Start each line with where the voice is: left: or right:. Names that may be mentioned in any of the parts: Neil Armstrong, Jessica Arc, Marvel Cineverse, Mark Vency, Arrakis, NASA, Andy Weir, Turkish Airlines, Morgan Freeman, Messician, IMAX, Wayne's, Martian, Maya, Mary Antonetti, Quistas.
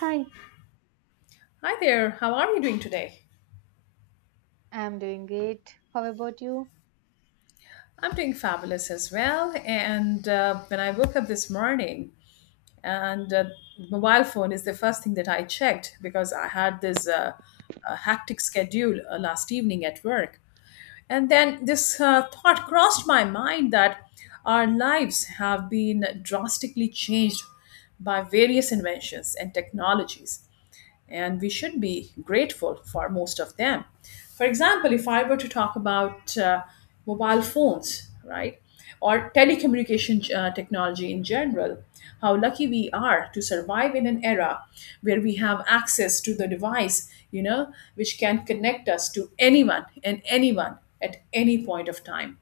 right: Hi.
left: Hi there, how are you doing today?
right: I'm doing great. How about you?
left: I'm doing fabulous as well. And when I woke up this morning, and mobile phone is the first thing that I checked because I had this hectic schedule last evening at work. And then this thought crossed my mind that our lives have been drastically changed by various inventions and technologies. And we should be grateful for most of them. For example, if I were to talk about mobile phones, right, or telecommunication technology in general, how lucky we are to survive in an era where we have access to the device, which can connect us to anyone and anyone at any point of time.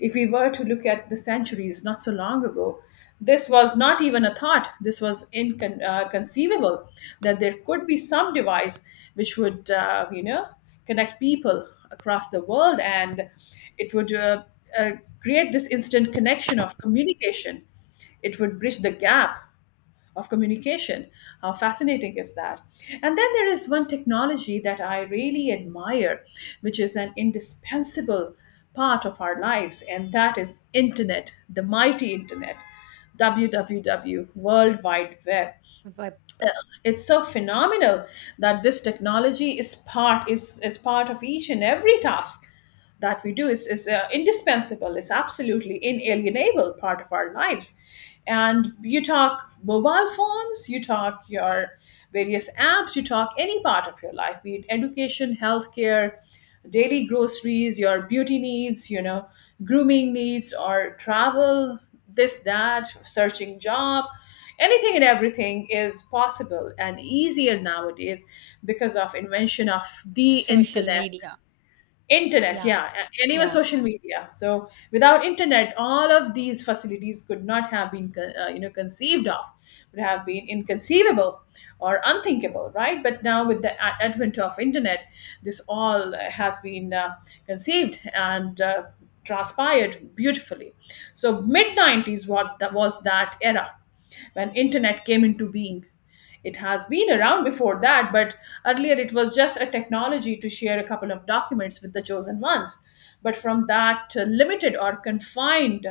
left: If we were to look at the centuries not so long ago, this was not even a thought. This was inconceivable that there could be some device which would, connect people across the world and it would uh, create this instant connection of communication. It would bridge the gap of communication. How fascinating is that? And then there is one technology that I really admire, which is an indispensable part of our lives, and that is internet, the mighty internet, www, World Wide Web.
right: Web.
left: Uh, It's so phenomenal that this technology is part of each and every task that we do is indispensable, is absolutely inalienable part of our lives. And you talk mobile phones, you talk your various apps, you talk any part of your life, be it education, healthcare, daily groceries, your beauty needs, grooming needs, or travel, this, that, searching job. Anything and everything is possible and easier nowadays because of invention of the
right: Social
left: internet.
right: media.
left: Internet,
right: Yeah.
left: yeah, and even
right: Yeah.
left: social media. So without internet, all of these facilities could not have been, conceived of, would have been inconceivable or unthinkable, right? But now with the advent of internet, this all has been conceived and transpired beautifully. So mid 90s, what that was that era when internet came into being. It has been around before that, but earlier it was just a technology to share a couple of documents with the chosen ones. But from that limited or confined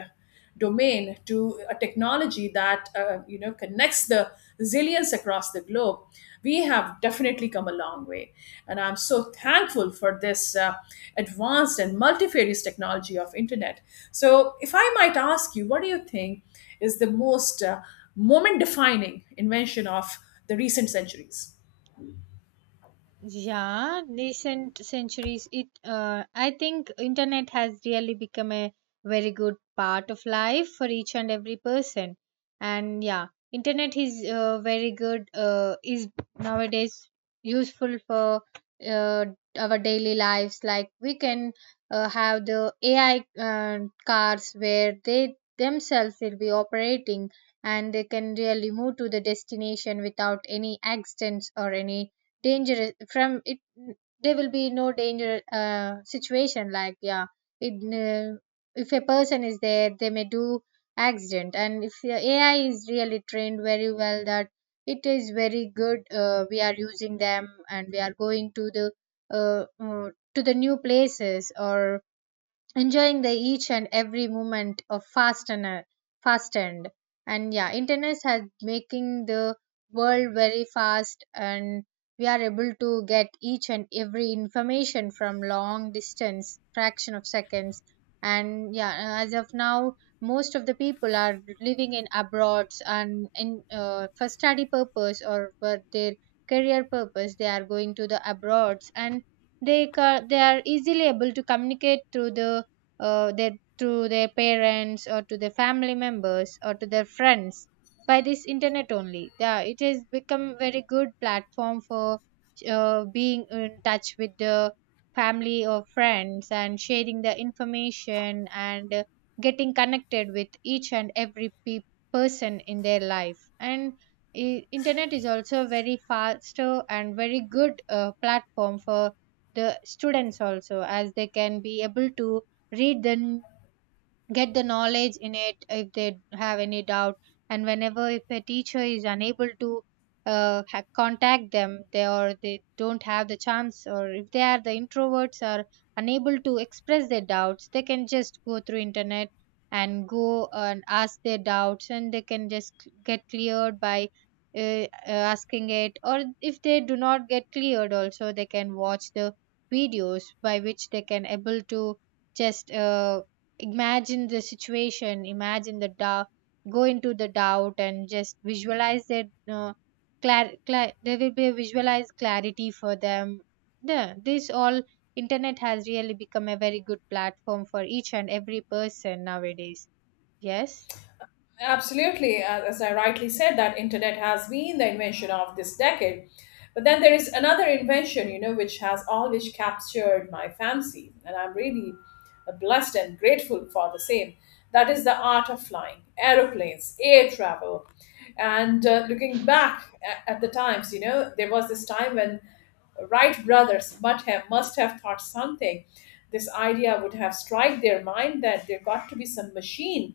left: domain to a technology that connects the zillions across the globe, we have definitely come a long way. And I'm so thankful for this advanced and multifarious technology of internet. So, if I might ask you, what do you think is the most moment defining invention of the recent centuries?
right: Yeah, recent centuries it I think internet has really become a very good part of life for each and every person. And yeah, internet is very good is nowadays useful for uh, our daily lives like we can have the AI cars where they themselves will be operating, and they can really move to the destination without any accidents or any dangerous from it. There will be no danger situation like yeah it, uh, if a person is there they may do accident. And if your ai is really trained very well that it is very good, we are using them and we are going uh, uh, to the new places or enjoying the each and every moment of fast and, and yeah, internet has making the world very fast, and we are able to get each and every information from long distance fraction of seconds. And yeah, as of now, most of the people are living in abroads and in for study purpose or for their career purpose they are going to the abroads, and they are easily able to communicate through the uh, their, to their parents or to their family members or to their friends by this internet only. Yeah, it has become very good platform for being in touch with the family or friends and sharing the information, and getting connected with each and every person in their life. And internet is also very faster and very good platform for the students also, as they can be able to read, then get the knowledge in it if they have any doubt. And whenever if a teacher is unable to contact them, they or they don't have the chance, or if they are the introverts are unable to express their doubts, they can just go through internet and go and ask their doubts, and they can just get cleared by asking it. Or if they do not get cleared also, they can watch the videos, by which they can able to just imagine the situation, imagine the doubt, go into the doubt, and just visualize that there will be a visualized clarity for them. The this all internet has really become a very good platform for each and every person nowadays. Yes.
left: Absolutely. As I rightly said, that internet has been the invention of this decade. But then there is another invention, you know, which has always captured my fancy, and I'm really blessed and grateful for the same. That is the art of flying, aeroplanes, air travel. And looking back at the times, you know, there was this time when Wright brothers must have thought something. This idea would have struck their mind that there got to be some machine,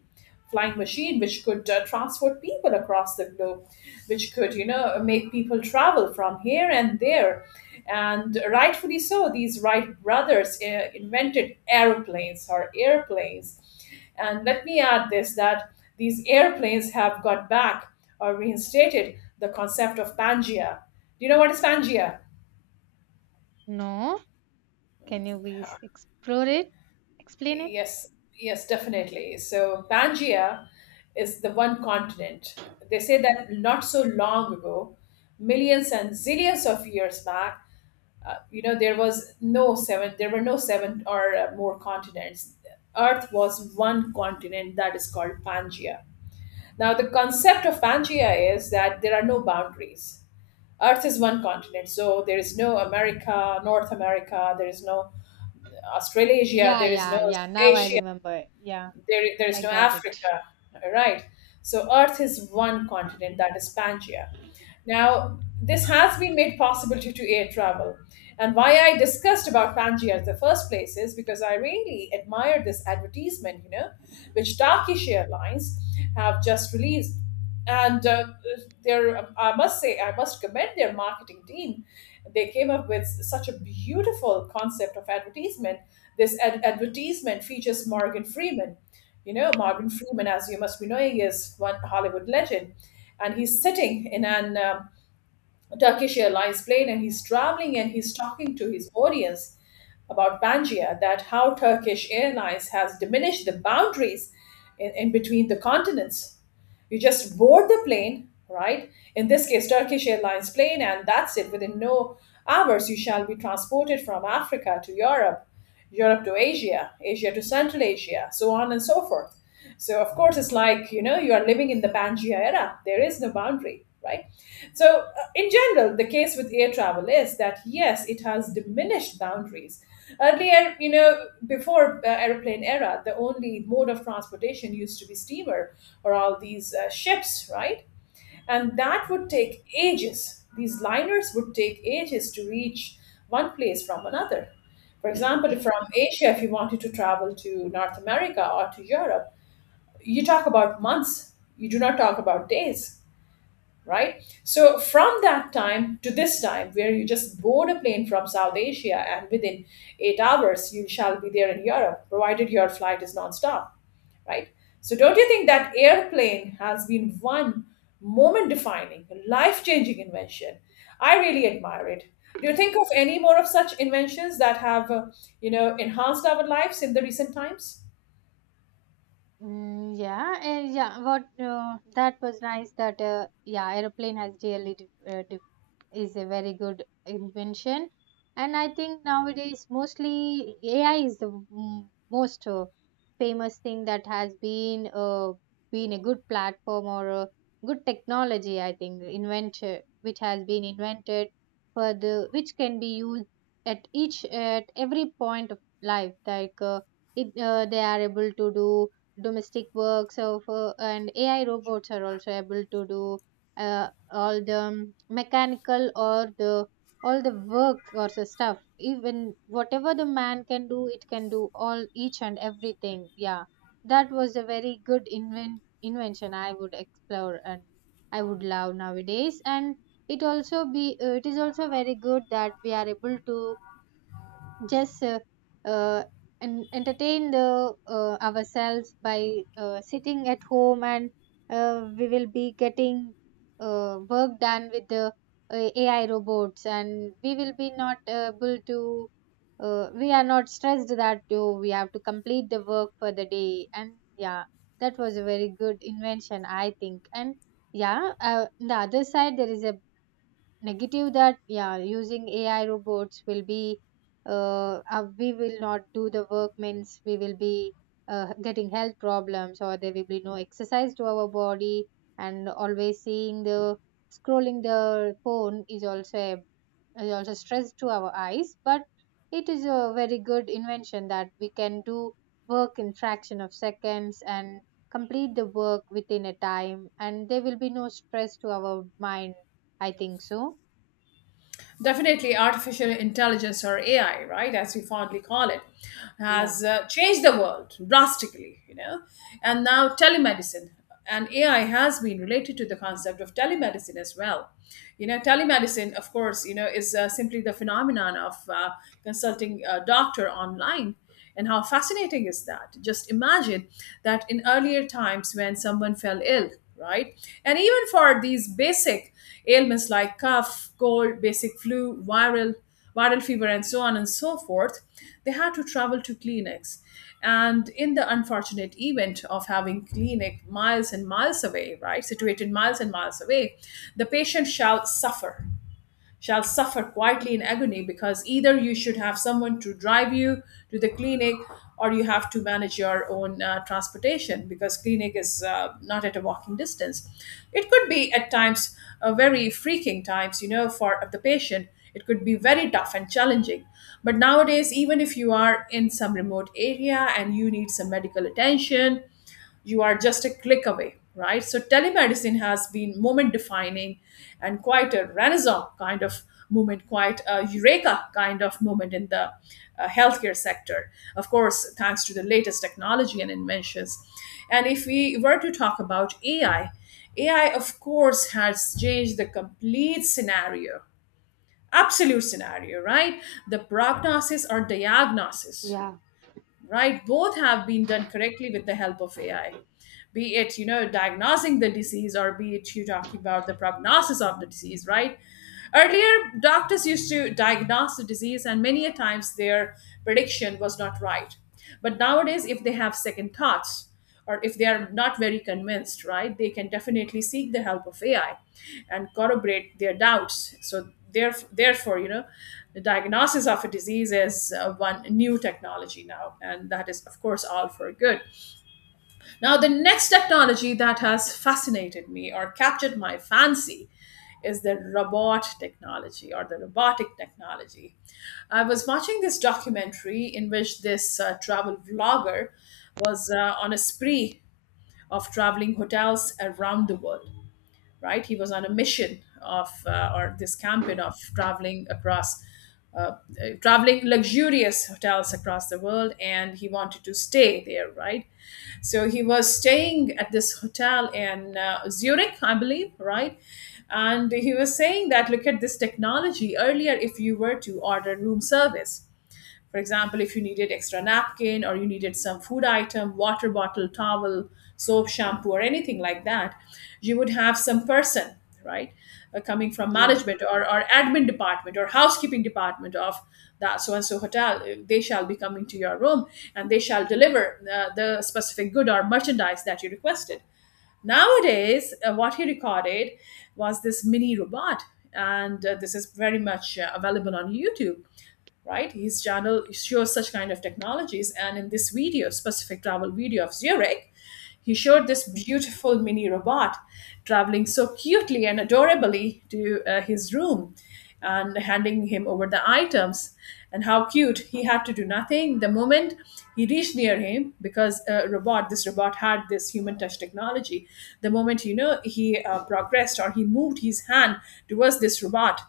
left: flying machine, which could transport people across the globe, which could, you know, make people travel from here and there, and rightfully so. These Wright brothers invented aeroplanes or airplanes, and let me add this that these airplanes have got back or reinstated the concept of Pangea. Do you know what is Pangea?
right: No. Can you please explore it, explain it?
left: Yes, yes, definitely. So Pangaea is the one continent. They say that not so long ago, millions and zillions of years back, there was no seven, there were no seven or more continents. Earth was one continent that is called Pangaea. Now, the concept of Pangaea is that there are no boundaries. Earth is one continent, so there is no America, North America, there is no Australasia,
right: Yeah,
left: there is no
right: yeah, yeah, now I
left: Asia,
right: remember. Yeah,
left: there is
right: I
left: no
right: got it.
left: Africa, right? So Earth is one continent that is Pangaea. Now, this has been made possible due to air travel. And why I discussed about Pangaea in the first place is because I really admire this advertisement, you know, which Turkish Airlines have just released. And their, I must say, I must commend their marketing team. They came up with such a beautiful concept of advertisement. This advertisement features Morgan Freeman. You know, Morgan Freeman, as you must be knowing, is one Hollywood legend, and he's sitting in an Turkish Airlines plane, and he's traveling, and he's talking to his audience about Pangaea, that how Turkish Airlines has diminished the boundaries in between the continents. You just board the plane, right? In this case, Turkish Airlines plane, and that's it. Within no hours, you shall be transported from Africa to Europe. Europe to Asia, Asia to Central Asia, so on and so forth. So, of course, it's like, you know, you are living in the Pangea era. There is no boundary, right? So, in general, the case with air travel is that yes, it has diminished boundaries. Earlier, you know, before airplane era, the only mode of transportation used to be steamer or all these ships, right? And that would take ages these liners would take ages to reach one place from another. For example, if from Asia, if you wanted to travel to North America or to Europe, you talk about months, you do not talk about days, right? So from that time to this time where you just board a plane from South Asia, and within 8 hours you shall be there in Europe, provided your flight is nonstop, right? So, don't you think that airplane has been one moment defining, life changing invention? I really admire it. Do you think of any more of such inventions that have, enhanced our lives in the recent times?
right: Mm, yeah, and yeah, what that was nice that yeah, airplane has really div is a very good invention. And I think nowadays mostly ai is the most famous thing that has been a good platform or a good technology I think invented, which has been invented for the which can be used at each at every point of life. Like it they are able to do domestic works of and ai robots are also able to do all the mechanical or the all the work or the stuff, even whatever the man can do, it can do all each and everything. Yeah, that was a very good invention, I would explore, and I would love nowadays. And it also be it is also very good that we are able to just uh, entertain the ourselves by sitting at home, and we will be getting work done with the ai robots, and we will be not able to we are not stressed that oh, we have to complete the work for the day. And yeah, that was a very good invention I think. And yeah, the other side there is a negative that yeah, using ai robots will be we will not do the work, means we will be getting health problems, or there will be no exercise to our body, and always seeing the scrolling the phone is also a, is also stress to our eyes. But it is a very good invention that we can do work in fraction of seconds and complete the work within a time, and there will be no stress to our mind, I think so.
left: Definitely, artificial intelligence or AI, right, as we fondly call it,
right: Yeah,
left: has changed the world drastically, you know. And now, telemedicine and AI has been related to the concept of telemedicine as well. You know, telemedicine, of course, you know, is simply the phenomenon of consulting a doctor online. And how fascinating is that? Just imagine that in earlier times when someone fell ill, right? And even for these basic ailments like cough, cold, basic flu, viral fever, and so on and so forth, they had to travel to clinics. And in the unfortunate event of having clinic miles and miles away, right, situated miles and miles away, the patient shall suffer quietly in agony, because either you should have someone to drive you to the clinic, or you have to manage your own transportation, because clinic is not at a walking distance. It could be at times very freaking times, you know, for the patient it could be very tough and challenging. But nowadays, even if you are in some remote area and you need some medical attention, you are just a click away, right? So telemedicine has been moment defining, and quite a renaissance kind of moment, quite a eureka kind of moment in the healthcare sector, of course, thanks to the latest technology and inventions. And if we were to talk about AI, of course, has changed the complete scenario, absolute scenario, right? The prognosis or diagnosis,
right: yeah,
left: right, both have been done correctly with the help of AI, be it, you know, diagnosing the disease, or be it you talking about the prognosis of the disease, right? Earlier, doctors used to diagnose the disease, and many a times their prediction was not right. But nowadays, if they have second thoughts or if they are not very convinced, right, they can definitely seek the help of AI and corroborate their doubts. So therefore, you know, the diagnosis of a disease is one new technology now, and that is, of course, all for good. Now, the next technology that has fascinated me or captured my fancy is the robot technology or the robotic technology. I was watching this documentary in which this travel vlogger was on a spree of traveling hotels around the world, right? He was on a mission of or this campaign of traveling across. Uh, Traveling luxurious hotels across the world, and he wanted to stay there, right? So he was staying at this hotel in Zurich, I believe, right? And he was saying that, look at this technology. Earlier, if you were to order room service, for example, if you needed extra napkin or you needed some food item, water bottle, towel, soap, shampoo, or anything like that, you would have some person, right, coming from
right: yeah,
left: management or admin department or housekeeping department of that so and so hotel. They shall be coming to your room, and they shall deliver the specific good or merchandise that you requested. Nowadays, what he recorded was this mini robot, and this is very much available on YouTube, right? His channel shows such kind of technologies. And in this video, specific travel video of Zurich, he showed this beautiful mini robot traveling so cutely and adorably to his room and handing him over the items. And how cute, he had to do nothing. The moment he reached near him, because a robot this robot had this human touch technology, the moment he progressed or he moved his hand towards this robot,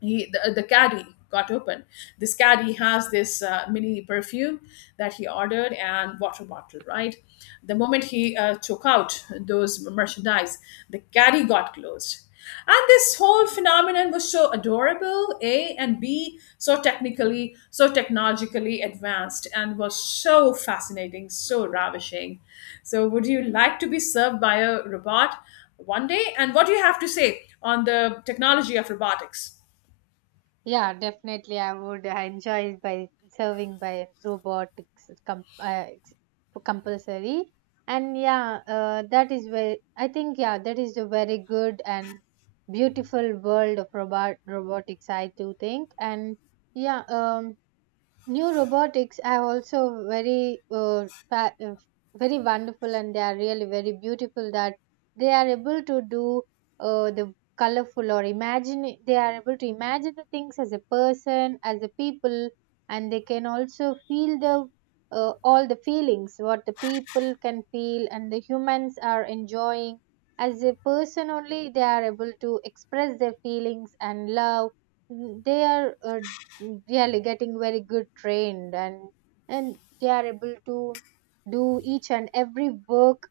left: the caddy got open. This caddy has this mini perfume that he ordered, and water bottle, right? The moment he took out those merchandise, the caddy got closed. And this whole phenomenon was so adorable a and b, so technically, so technologically advanced, and was so fascinating, so ravishing. So would you like to be served by a robot one day, and what do you have to say on the technology of robotics?
right: yeah. Definitely, I would enjoy by serving by robotics ex- compulsory, and yeah, that is very. I think yeah, that is a very good and beautiful world of robotics, I do think. And yeah, new robotics are also very, very wonderful, and they are really very beautiful. That they are able to do the colorful or imagine. They are able to imagine the things as a person, as a people, and they can also feel the all the feelings what the people can feel, and the humans are enjoying. As a person only, they are able to express their feelings and love. Mm, they are they are getting very good trained, and they are able to do each and every work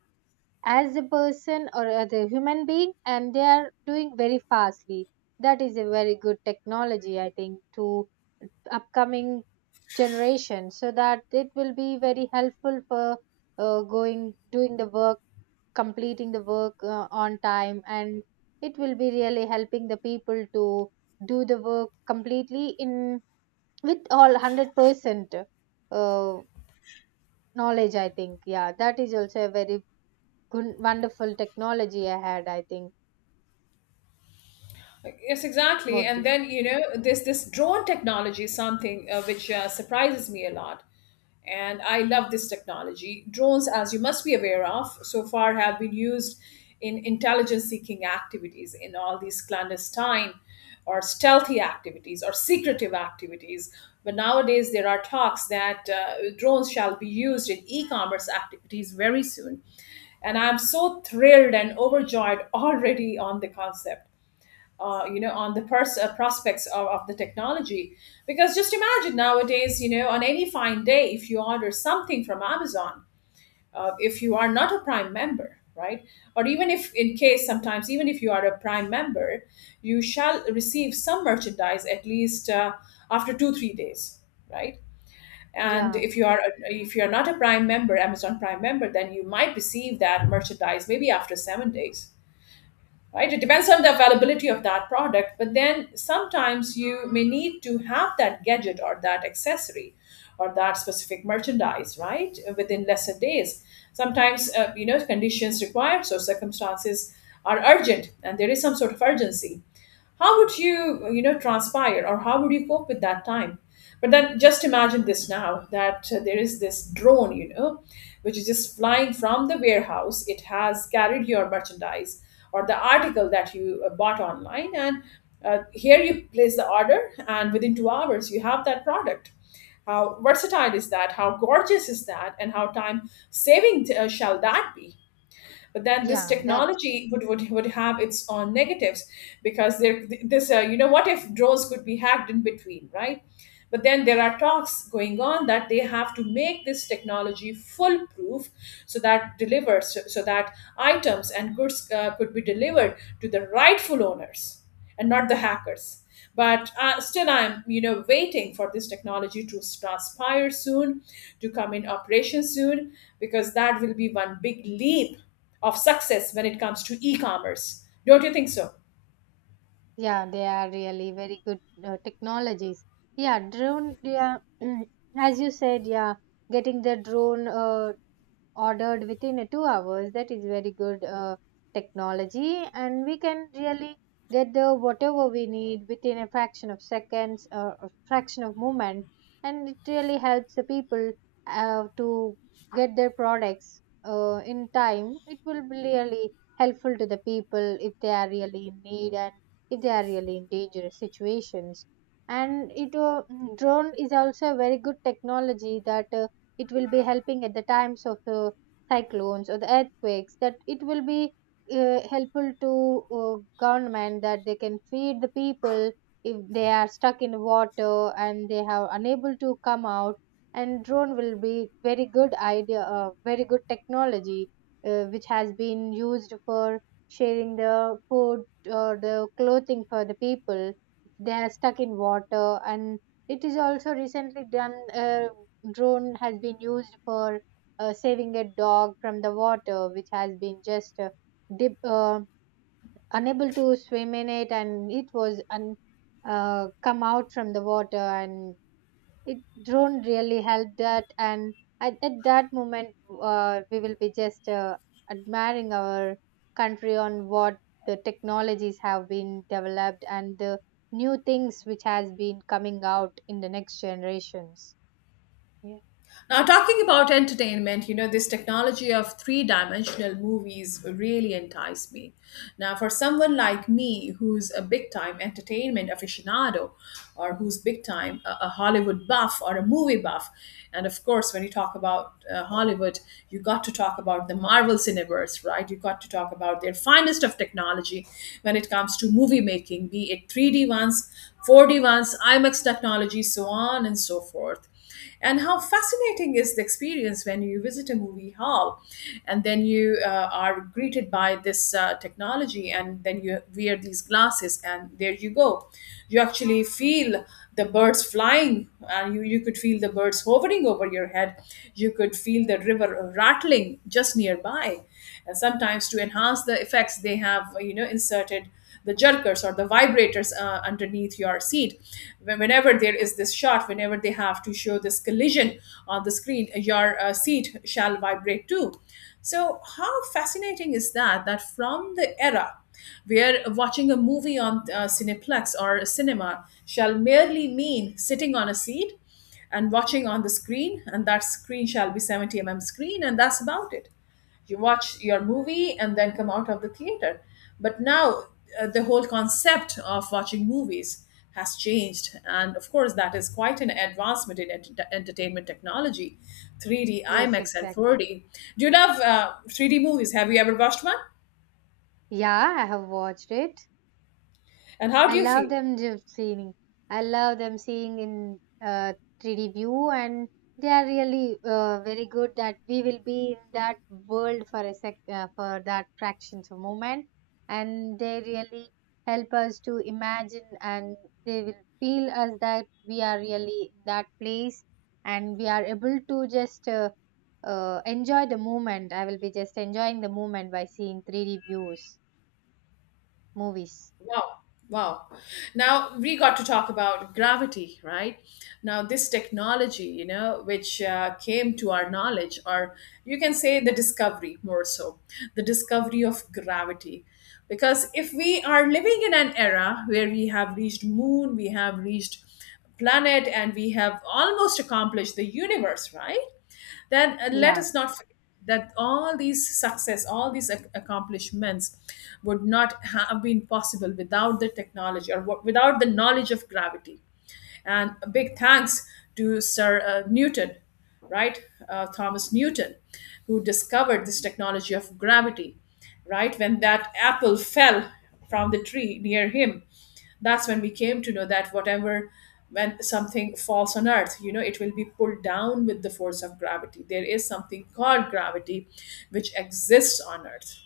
right: as a person or as a human being, and they are doing very fastly. That is a very good technology I think to upcoming generation, so that it will be very helpful for going doing the work, completing the work on time, and it will be really helping the people to do the work completely in with all 100% knowledge, I think. Yeah, that is also a very good wonderful technology I think.
left: Yes, exactly.
right: What do
left: And
right: you?
left: then, this drone technology is something which surprises me a lot. And I love this technology. Drones, as you must be aware of, so far have been used in intelligence seeking activities, in all these clandestine or stealthy activities, or secretive activities. But nowadays, there are talks that drones shall be used in e commerce activities very soon. And I'm so thrilled and overjoyed already on the concept, on the prospects of the technology. Because just imagine nowadays, on any fine day, if you order something from Amazon, if you are not a Prime member, right? Or even if, in case sometimes, even if you are a Prime member, you shall receive some merchandise at least after two, 3 days, right? And
right: Yeah,
left: if you are not a Prime member, Amazon Prime member, then you might receive that merchandise maybe after 7 days, right? It depends on the availability of that product, but then sometimes you may need to have that gadget or that accessory or that specific merchandise, right, within lesser days. Sometimes, conditions require, so circumstances are urgent and there is some sort of urgency. How would you, you know transpire, or how would you cope with that time? But then just imagine this now, that there is this drone, which is just flying from the warehouse. It has carried your merchandise or the article that you bought online, and here you place the order, and within 2 hours you have that product. How versatile is that, how gorgeous is that, and how time saving shall that be? But then this
right: yeah, that,
left: technology would have its own negatives, because there this what if drones could be hacked in between, right? But then there are talks going on that they have to make this technology foolproof, so that so that items and goods could be delivered to the rightful owners and not the hackers. But still, I'm waiting for this technology to transpire soon, to come in operation soon, because that will be one big leap of success when it comes to e-commerce. Don't you think so?
right: yeah, they are really very good technologies. Yeah, drone, yeah, as you said, yeah, getting the drone ordered within a 2 hours, that is very good technology, and we can really get the whatever we need within a fraction of seconds or a fraction of moment. And it really helps the people to get their products in time. It will be really helpful to the people if they are really in need, and if they are really in dangerous situations. And it drone is also a very good technology that it will be helping at the times of the cyclones or the earthquakes, that it will be helpful to government, that they can feed the people if they are stuck in water and they are unable to come out. And drone will be very good idea, very good technology which has been used for sharing the food or the clothing for the people if they are stuck in water. And it is also recently done, drone has been used for saving a dog from the water, which has been just dip, uh, unable to swim in it, and it was come out from the water. And it drone really helped that. And at that moment, we will be just admiring our country on what the technologies have been developed and the new things which has been coming out in the next generations. Yeah.
left: Now, talking about entertainment, this technology of three dimensional movies really enticed me. Now, for someone like me who's a big time entertainment aficionado, or who's big time a Hollywood buff or a movie buff, and of course, when you talk about Hollywood, you got to talk about the Marvel Cineverse, right? You got to talk about their finest of technology when it comes to movie making, be it 3D ones, 4D ones, IMAX technology, so on and so forth. And how fascinating is the experience when you visit a movie hall, and then you are greeted by this technology, and then you wear these glasses and there you go. You actually feel the birds flying, and you could feel the birds hovering over your head. You could feel the river rattling just nearby. And sometimes to enhance the effects, they have inserted the jerkers or the vibrators underneath your seat. Whenever there is this shot, whenever they have to show this collision on the screen, your seat shall vibrate too. So, how fascinating is that? That from the era where watching a movie on Cineplex or a cinema shall merely mean sitting on a seat and watching on the screen, and that screen shall be 70 mm screen, and that's about it. You watch your movie and then come out of the theater. But now, the whole concept of watching movies has changed, and of course that is quite an advancement in entertainment technology, 3D
right: Yes,
left: IMAX and
right: exactly.
left: 4D. Do you love 3D movies? Have you ever watched one,
right: Yeah, I have watched it.
left: and how
right: I
left: do you
right: love
left: feel?
right: them just seeing. I love them seeing in uh, 3D view, and they are really very good that we will be in that world for a sec for that fractions of moment, and they really help us to imagine, and they will feel us that we are really in that place, and we are able to just enjoy the moment. I will be just enjoying the moment by seeing 3D views movies.
left: Wow. Wow. Now we got to talk about gravity, right? Now, this technology, which came to our knowledge, or you can say the discovery more so, the discovery of gravity. Because if we are living in an era where we have reached moon, we have reached planet, and we have almost accomplished the universe, right? Then let
right: Yeah,
left: us not forget that all these success, all these accomplishments would not have been possible without the technology, or without the knowledge of gravity. And a big thanks to Sir Newton, right? Thomas Newton, who discovered this technology of gravity. Right when that apple fell from the tree near him, that's when we came to know that, whatever, when something falls on earth, it will be pulled down with the force of gravity. There is something called gravity which exists on earth.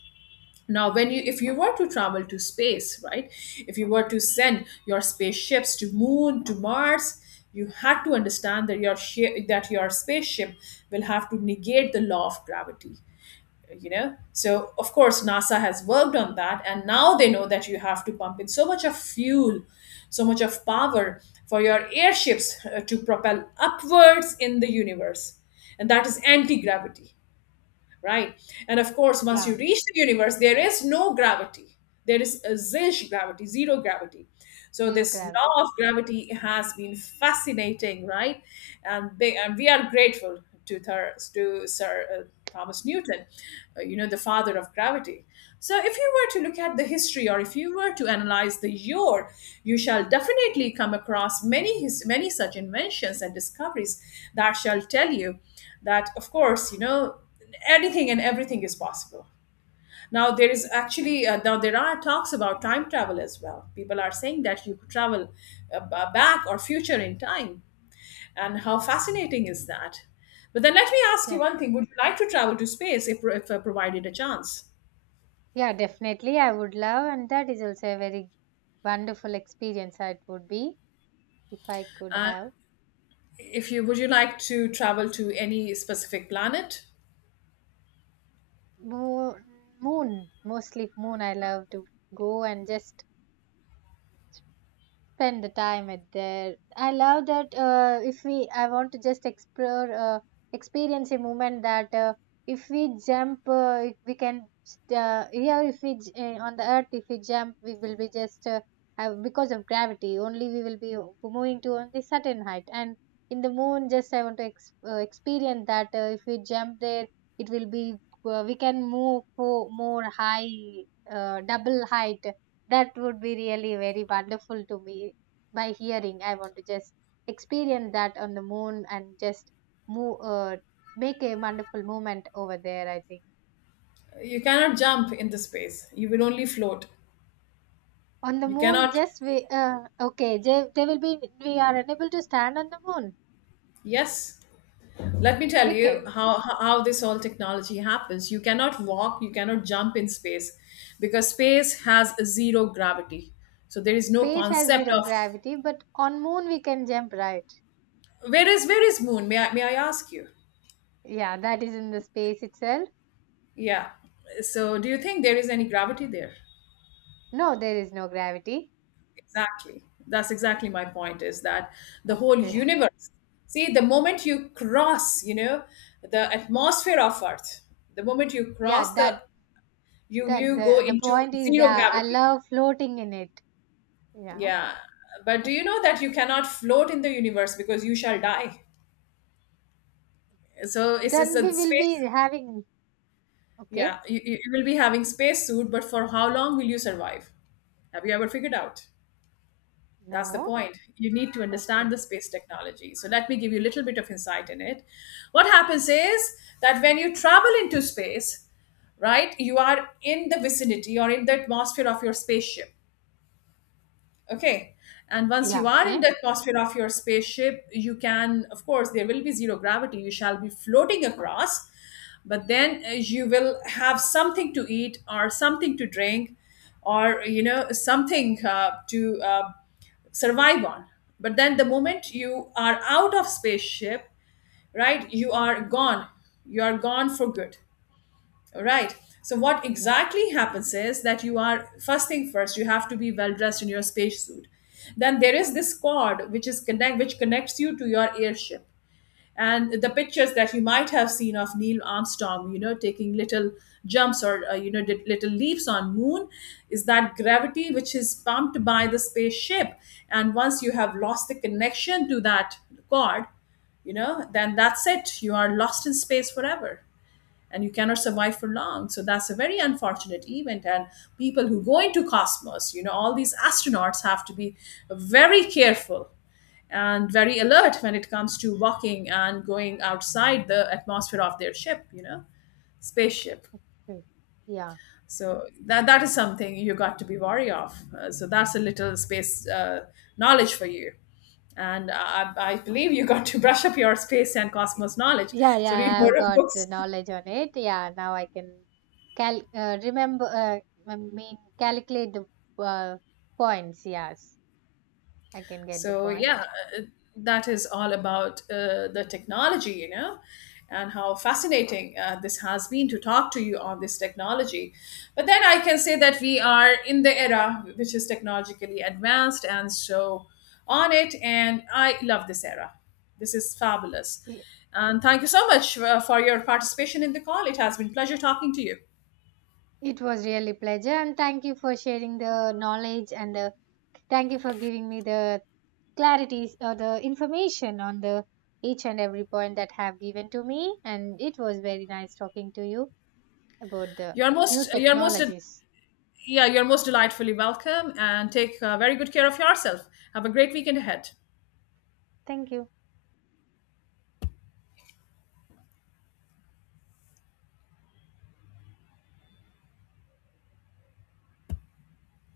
left: Now when you, if you were to travel to space, right, if you were to send your spaceships to moon, to Mars, you had to understand that your shi that your spaceship will have to negate the law of gravity, so of course NASA has worked on that. And now they know that you have to pump in so much of fuel, so much of power for your airships to propel upwards in the universe, and that is anti-gravity, right? And of course, once you
right: yeah,
left: reach the universe, there is no gravity. There is a zilch gravity, zero gravity. So
right: zero
left: this
right: gravity.
left: law of gravity has been fascinating, right? And, and we are grateful to, to Sir Thomas Newton, the father of gravity. So if you were to look at the history, or if you were to analyze the year, you shall definitely come across many such inventions and discoveries that shall tell you that, of course, anything and everything is possible. Now there is actually now there are talks about time travel as well. People are saying that you could travel back or future in time, and how fascinating is that? But then let me ask you
right: De-
left: one thing. Would you like to travel to space if provided a chance?
right: yeah, definitely. I would love, and that is also a very wonderful experience. It would be if I could
left: And
right: have.
left: if you, would you like to travel to any specific planet?
right: Moon, moon, mostly moon. I love to go and just spend the time at there. I love that if we I want to just explore experience a moment that if we if we can here if we j- on the earth if we jump, we will be just because of gravity only we will be moving to only certain height. And in the moon just I want to experience that if we jump there, it will be we can move for more high, double height. That would be really very wonderful to me by hearing. I want to just experience that on the moon and just move, make a wonderful moment over there, I think.
left: You cannot jump in the space, you will only float.
right: On the
left: You
right: moon,
left: cannot.
right: just we okay. They will be we are unable to stand on the moon.
left: Yes. Let me tell
right: We
left: you
right: can.
left: how, how this whole technology happens. You cannot walk, you cannot jump in space, because space has a zero gravity. So there is no
right: Space has
left: concept
right: zero
left: of,
right: gravity, but on moon we can jump, right.
left: where is moon? May I, ask you?
right: Yeah, that is in the space itself.
left: Yeah. So do you think there is any gravity there?
right: No, there is no gravity.
left: Exactly. That's exactly my point, is that the whole
right: Okay.
left: universe. See, the moment you cross, the atmosphere of Earth, the moment you
right: Yeah,
left: cross the,
right: that
left: you go
right: the
left: into
right: point is
left: zero
right: I
left: gravity.
right: love floating in it. Yeah.
left: Yeah, but do you know that you cannot float in the universe, because you shall die? So it's
right: Then
left: a
right: we will be
left: space.
right: having,
left: Yeah,
right: okay?
left: you will be having space suit, but for how long will you survive? Have you ever figured out? That's the
right: No?
left: point. You need to understand
right: Okay.
left: the space technology. So let me give you a little bit of insight in it. What happens is that when you travel into space, right, you are in the vicinity or in the atmosphere of your spaceship. Okay. And once you
right: Yeah,
left: are in the
right: okay.
left: atmosphere of your spaceship, you can, of course, there will be zero gravity. You shall be floating across, but then you will have something to eat or something to drink, or, something to survive on. But then the moment you are out of spaceship, right, you are gone. You are gone for good. Right. So what
right: Yeah.
left: exactly happens is that you are, first thing first, you have to be well dressed in your spacesuit. Then there is this cord which is connects you to your airship. And the pictures that you might have seen of Neil Armstrong, taking little jumps, or did little leaps on moon, is that gravity which is pumped by the spaceship. And once you have lost the connection to that cord, then that's it. You are lost in space forever, and you cannot survive for long. So that's a very unfortunate event. And people who go into cosmos, all these astronauts have to be very careful and very alert when it comes to walking and going outside the atmosphere of their ship, spaceship.
right: Great. Yeah,
left: So that is something you got to be wary of. So that's a little space knowledge for you. And I believe you got to brush up your space and cosmos knowledge,
right: yeah,
left: so read
right: yeah.
left: more
right: I've
left: of
right: got the
left: books.
right: knowledge on it. Yeah, now I can cal remember, I mean, calculate the uh, points. Yes, I can get the
left: So yeah,
right: point.
left: uh, that is all about the technology, and how fascinating this has been to talk to you on this technology. But then I can say that we are in the era which is technologically advanced, and so on it. And I love this era. This is fabulous.
right: Y-
left: And thank you so much for your participation in the call. It has been pleasure talking to you.
right: It was really pleasure, and thank you for sharing the knowledge and the thank you for giving me the clarities or the information on the each and every point that have given to me, and it was very nice talking to you about the new
left: You're most,
right: technologies.
left: yeah, you're most delightfully welcome. And take very good care of yourself. Have a great weekend ahead.
right: Thank you.